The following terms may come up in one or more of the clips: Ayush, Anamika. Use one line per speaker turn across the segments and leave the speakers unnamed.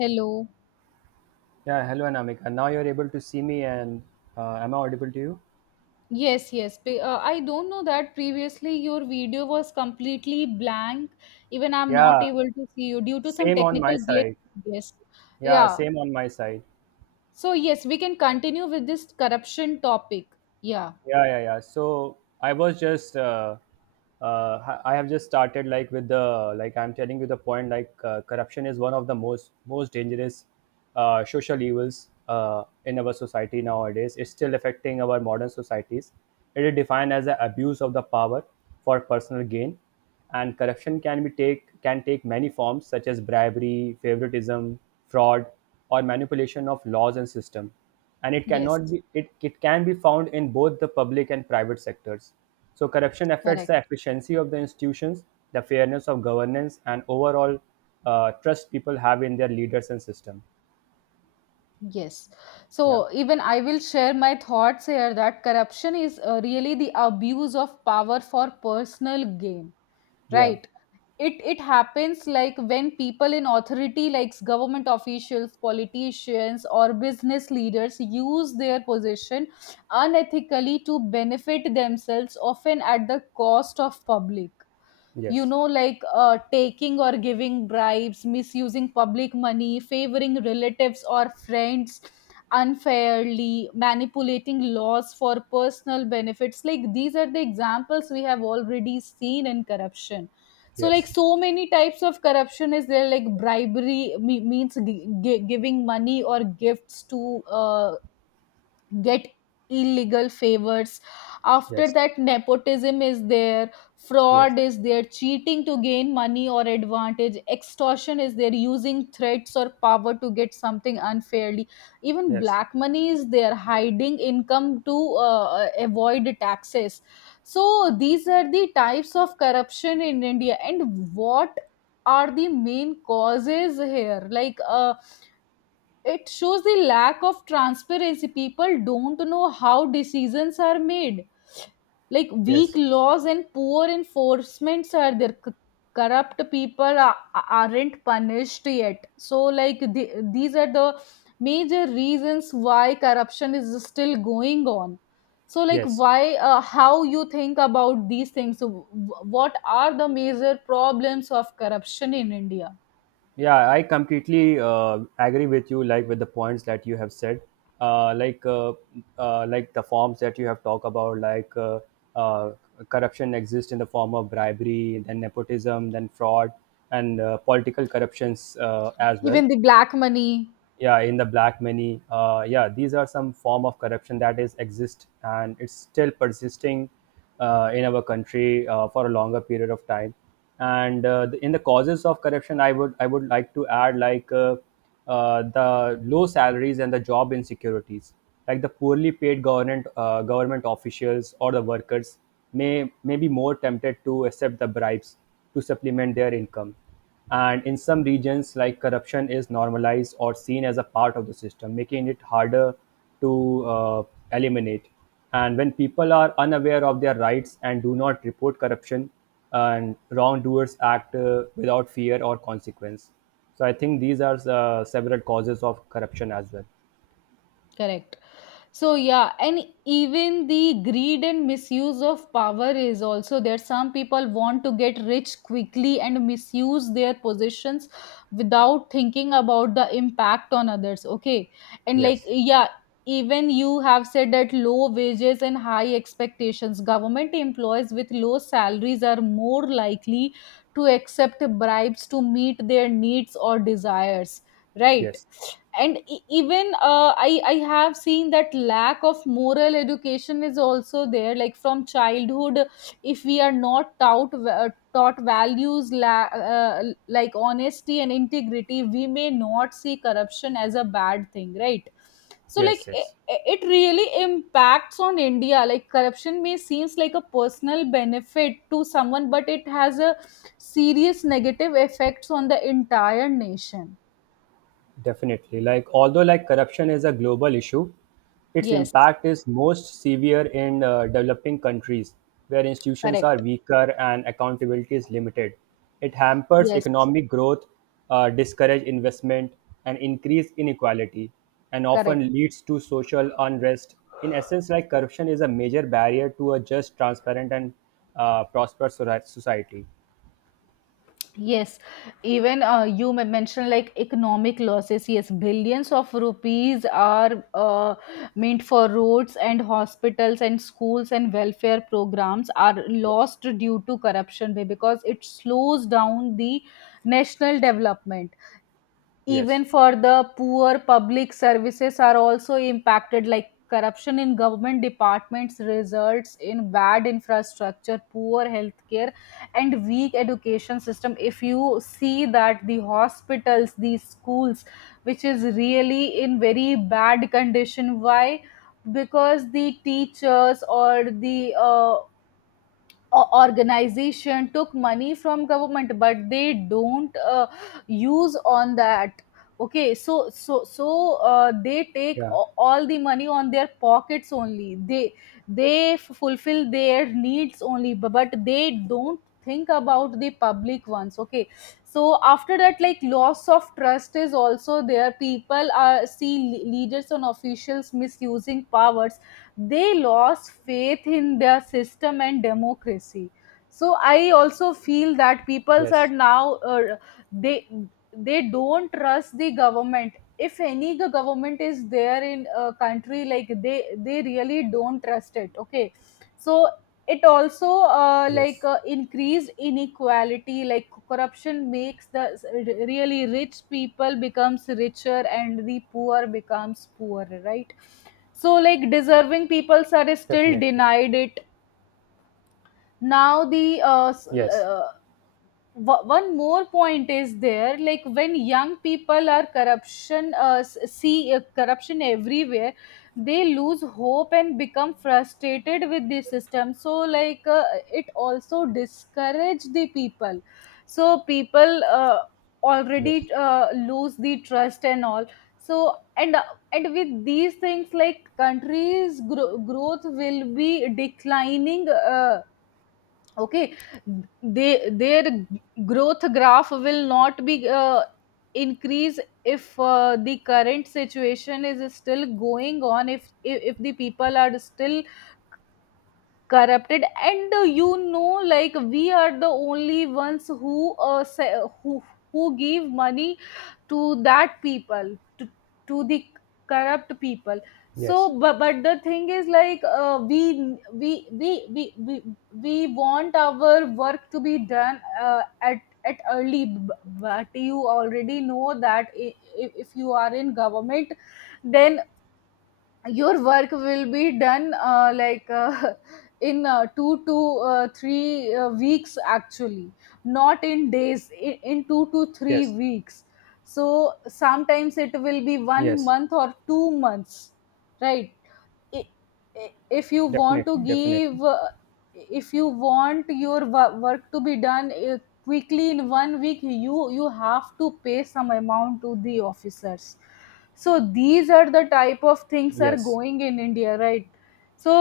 Hello.
Yeah, hello Anamika. Now you're able to see me and am I audible to you?
Yes, yes. I don't know that previously your video was completely blank. Even I'm not
Yeah,
able to see you due to some
same on my
technical glitch.
side.
Yes.
Yeah,
Yeah.
same on my side.
So, yes, we can continue with this corruption topic. Yeah.
Yeah, yeah, yeah. So I was just, I have just started like with the like I'm telling you the point like corruption is one of the most dangerous social evils in our society nowadays. It's still affecting our modern societies. It is defined as the abuse of the power for personal gain, and corruption can be take can take many forms such as bribery, favoritism, fraud, or manipulation of laws and system, and it
Yes.
cannot be it, it can be found in both the public and private sectors. So corruption affects
Correct.
the efficiency of the institutions, the fairness of governance, and overall trust people have in their leaders and system.
Yes.
Yeah.
So, even I will share my thoughts here that corruption is really the abuse of power for personal gain,
Yeah.
right? It happens like when people in authority like government officials, politicians, or business leaders use their position unethically to benefit themselves, often at the cost of public, you
Yes,
know, like taking or giving bribes, misusing public money, favoring relatives or friends unfairly, manipulating laws for personal benefits. Like these are the examples we have already seen in corruption. So like,
yes,
so many types of corruption is there, like bribery means giving money or gifts to get illegal favors. After
yes,
that, nepotism is there,
yes,
fraud is there, cheating to gain money or advantage, extortion is there, using threats or power to get something unfairly. Even
yes,
black money is there, hiding income to avoid taxes. So these are the types of corruption in India. And what are the main causes here, like? It shows the lack of transparency, people don't know how decisions are made, like weak
yes,
laws and poor enforcements are there. Corrupt people are, aren't punished yet. So like the, these are the major reasons why corruption is still going on. So like,
yes.
why how you think about these things? So, what are the major problems of corruption in India?
Yeah, I completely agree with you. Like with the points that you have said, uh, like uh, like the forms that you have talked about, like uh, corruption exists in the form of bribery, then nepotism, then fraud, and political corruptions as well.
Even the black money.
Yeah, in the black money, yeah, these are some form of corruption that is exist and it's still persisting in our country for a longer period of time. And in the causes of corruption, I would like to add like the low salaries and the job insecurities, like the poorly paid government officials or the workers may be more tempted to accept the bribes to supplement their income. And in some regions, like corruption is normalized or seen as a part of the system, making it harder to eliminate. And when people are unaware of their rights and do not report corruption, and wrongdoers act without fear or consequence. So I think these are several causes of corruption as well.
Correct. So yeah, and even the greed and misuse of power is also there. Some people want to get rich quickly and misuse their positions without thinking about the impact on others. Okay. And like
Yes,
yeah, even you have said that low wages and high expectations. Government employees with low salaries are more likely to accept bribes to meet their needs or desires. Right.
yes,
And even I have seen that lack of moral education is also there. Like from childhood, if we are not taught taught values, like honesty and integrity, we may not see corruption as a bad thing, right? So like
yes,
it,
yes.
it really impacts on India. Like corruption may seems like a personal benefit to someone, but it has a serious negative effects on the entire nation.
Definitely. Like, although like corruption is a global issue, its
Yes.
impact is most severe in developing countries where institutions are
Correct.
weaker and accountability is limited. It hampers
Yes,
economic growth, discourage investment, and increase inequality, and
correct.
often leads to social unrest. In essence, like corruption is a major barrier to a just, transparent, and prosperous sori- society.
Yes, even you mentioned like economic losses. Yes, billions of rupees are meant for roads and hospitals and schools and welfare programs are
Yes.
lost due to corruption, because it slows down the national development.
Yes.
Even for the poor, public services are also impacted. Like corruption in government departments results in bad infrastructure, poor healthcare, and weak education system. If you see that the hospitals, these schools, which is really in very bad condition, why? Because the teachers or the organization took money from government, but they don't use on that. Okay, so so they take
Yeah.
all the money on their pockets only. They fulfill their needs only, but they don't think about the public ones. Okay. So after that, like loss of trust is also there. People are see leaders and officials misusing powers, they lost faith in their system and democracy. So I also feel that peoples are
Yes.
now they they don't trust the government. If any government is there in a country, like they really don't trust it. Okay. So it also
Yes.
increased inequality. Like corruption makes the really rich people becomes richer and the poor becomes poorer, right? So like deserving people are still
Definitely.
denied it. Now the
Yes,
one more point is there, like when young people see corruption everywhere, they lose hope and become frustrated with the system. So like it also discourage the people. So people
yes,
already lose the trust and all. So and with these things, like countries growth will be declining, okay, they their growth graph will not be increase, if the current situation is still going on, if the people are still corrupted. And you know, like we are the only ones who who who give money to that people, to the corrupt people.
yes,
So but the thing is like we want our work to be done at early, but you already know that if you are in government, then your work will be done in two to three weeks actually, not in days, in two to three
yes,
weeks So sometimes it will be one
yes,
month or 2 months, right? i- if you want
definitely,
to
definitely.
give if you want your work to be done quickly in 1 week, you have to pay some amount to the officers. So these are the type of things are
Yes,
going in India, right? So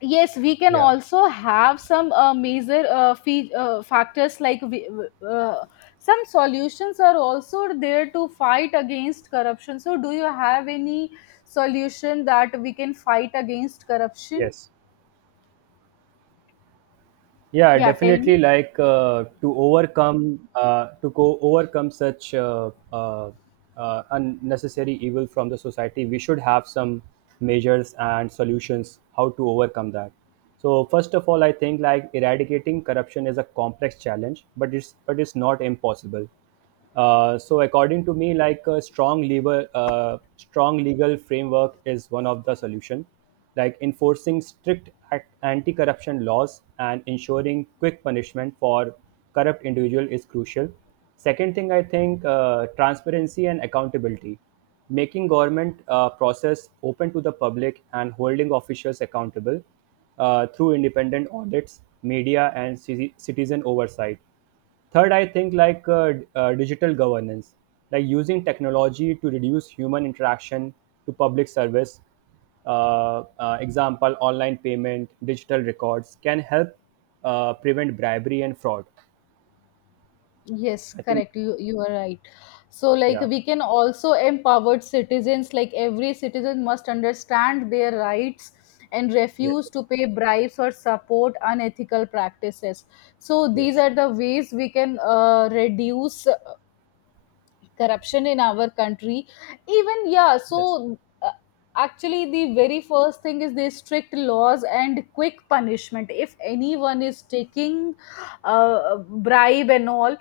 yes, we can
yeah,
also have some major factors, like we, uh, some solutions are also there to fight against corruption. So do you have any solution that we can fight against corruption?
yes, yeah,
Yeah, tell me.
definitely. Like to go overcome such unnecessary evil from the society, we should have some measures and solutions how to overcome that. So first of all, I think like eradicating corruption is a complex challenge, but it's not impossible. So according to me, like strong legal framework is one of the solution, like enforcing strict ac- anti-corruption laws and ensuring quick punishment for corrupt individual is crucial. Second thing, I think transparency and accountability, making government process open to the public and holding officials accountable through independent audits, media, and ci- citizen oversight. Third, I think like digital governance, like using technology to reduce human interaction to public service. Example, online payment, digital records can help prevent bribery and fraud.
Yes,
I think,
correct. You are right. So like
yeah,
we can also empower citizens. Like every citizen must understand their rights and
yes,
refuse to pay bribes or support unethical practices. So these
yes,
are the ways we can reduce corruption in our country. Even yeah,
yes,
so actually the very first thing is the strict laws and quick punishment. If anyone is taking bribe and all,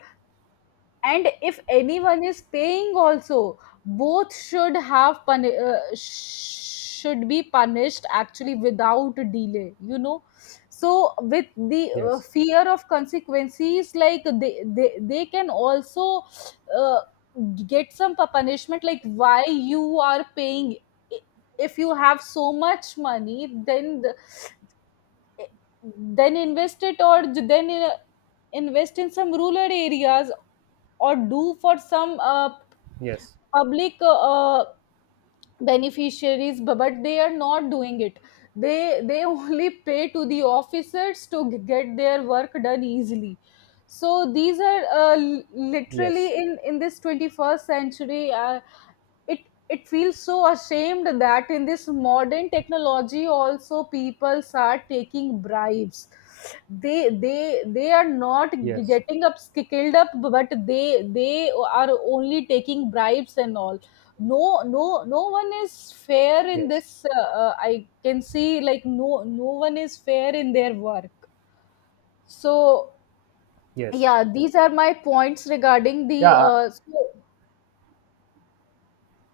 and if anyone is paying also, both should have should be punished actually without delay, you know. So with the
yes,
fear of consequences, like they can also uh, get some punishment. Like why you are paying? I- if you have so much money, then eh, then invest it, or then invest in some rural areas, or do for some
yes,
public uh, beneficiaries. But they are not doing it. They only pay to the officers to get their work done easily. So these are literally
yes,
in this 21st century, it it feels so ashamed that in this modern technology also, people are taking bribes. They they are not
yes,
getting up, skilled up, but they are only taking bribes and all. No, no, no one is fair in
yes,
this, I can see like no, no one is fair in their work. So
yes.
yeah, these are my points regarding the
Yeah,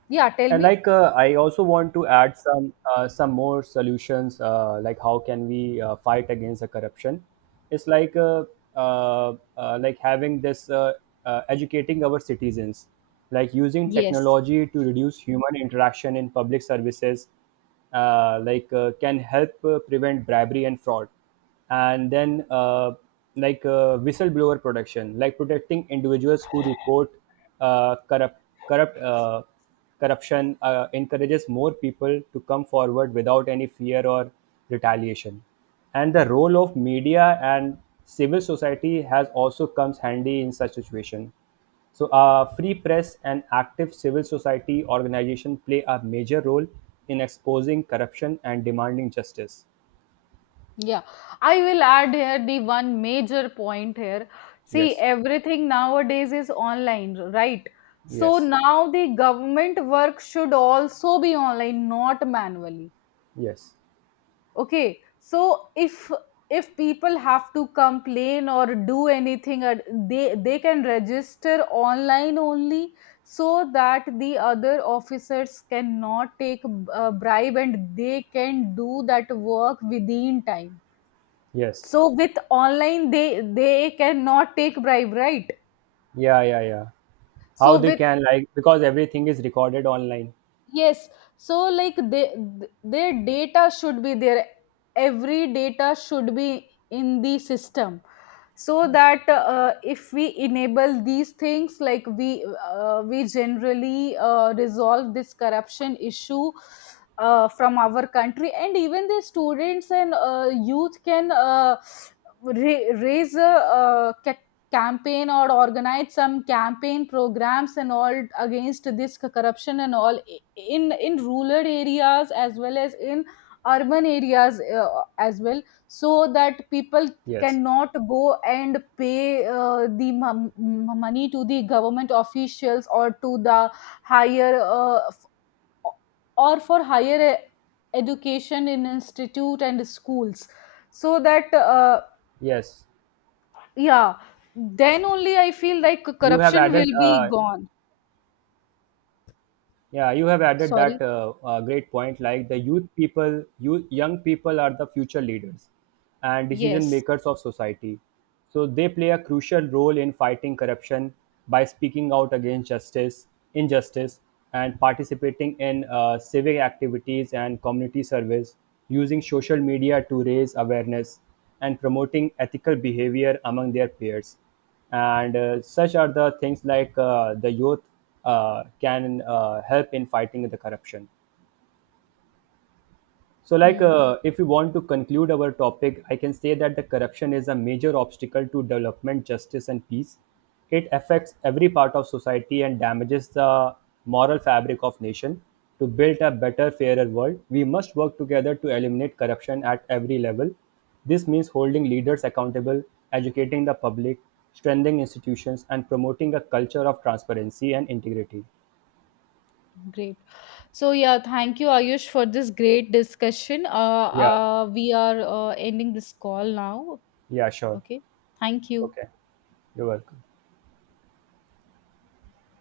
yeah, tell
and
me.
like I also want to add some more solutions, like how can we fight against the corruption? It's like having this educating our citizens, like using
Yes.
technology to reduce human interaction in public services, can help prevent bribery and fraud. And then whistleblower protection, like protecting individuals who report uh, corrupt corrupt uh, corruption, encourages more people to come forward without any fear or retaliation. And the role of media and civil society has also comes handy in such situation. So, free press and active civil society organization play a major role in exposing corruption and demanding justice.
Yeah, I will add here the one major point here. See,
Yes.
everything nowadays is online, right? So
Yes.
now the government work should also be online, not manually.
Yes.
Okay. So if people have to complain or do anything, they can register online only, so that the other officers cannot take bribe and they can do that work within time.
Yes.
So with online, they cannot take bribe, right?
Yeah, yeah, yeah. How
So
they
with,
can, like because everything is recorded online.
yes, so like they th- their data should be there, every data should be in the system, so that if we enable these things, like we generally resolve this corruption issue from our country. And even the students and youth can raise a uh, campaign or organize some campaign programs and all against this corruption and all, in rural areas as well as in urban areas as well, so that people
Yes.
cannot go and pay the money to the government officials or to the higher f- or for higher education in institute and schools, so that
Yes.
yeah, then only I feel like
You have
corruption
added
will be gone.
Yeah, you have added that
Sorry.
great point. Like the young people are the future leaders and decision
Yes.
makers of society. So they play a crucial role in fighting corruption by speaking out against injustice, and participating in civic activities and community service, using social media to raise awareness and promoting ethical behavior among their peers. And such are the things like the youth can help in fighting the corruption. So, like,
Hmm.
if we want to conclude our topic, I can say that the corruption is a major obstacle to development, justice, and peace. It affects every part of society and damages the moral fabric of nation. To build a better, fairer world, we must work together to eliminate corruption at every level. This means holding leaders accountable, educating the public, strengthening institutions, and promoting a culture of transparency and integrity.
Great. So yeah, thank you, Ayush, for this great discussion. Uh,
Yeah,
uh, we are uh, ending this call now.
yeah, sure.
Okay. Thank you.
Okay, you're welcome.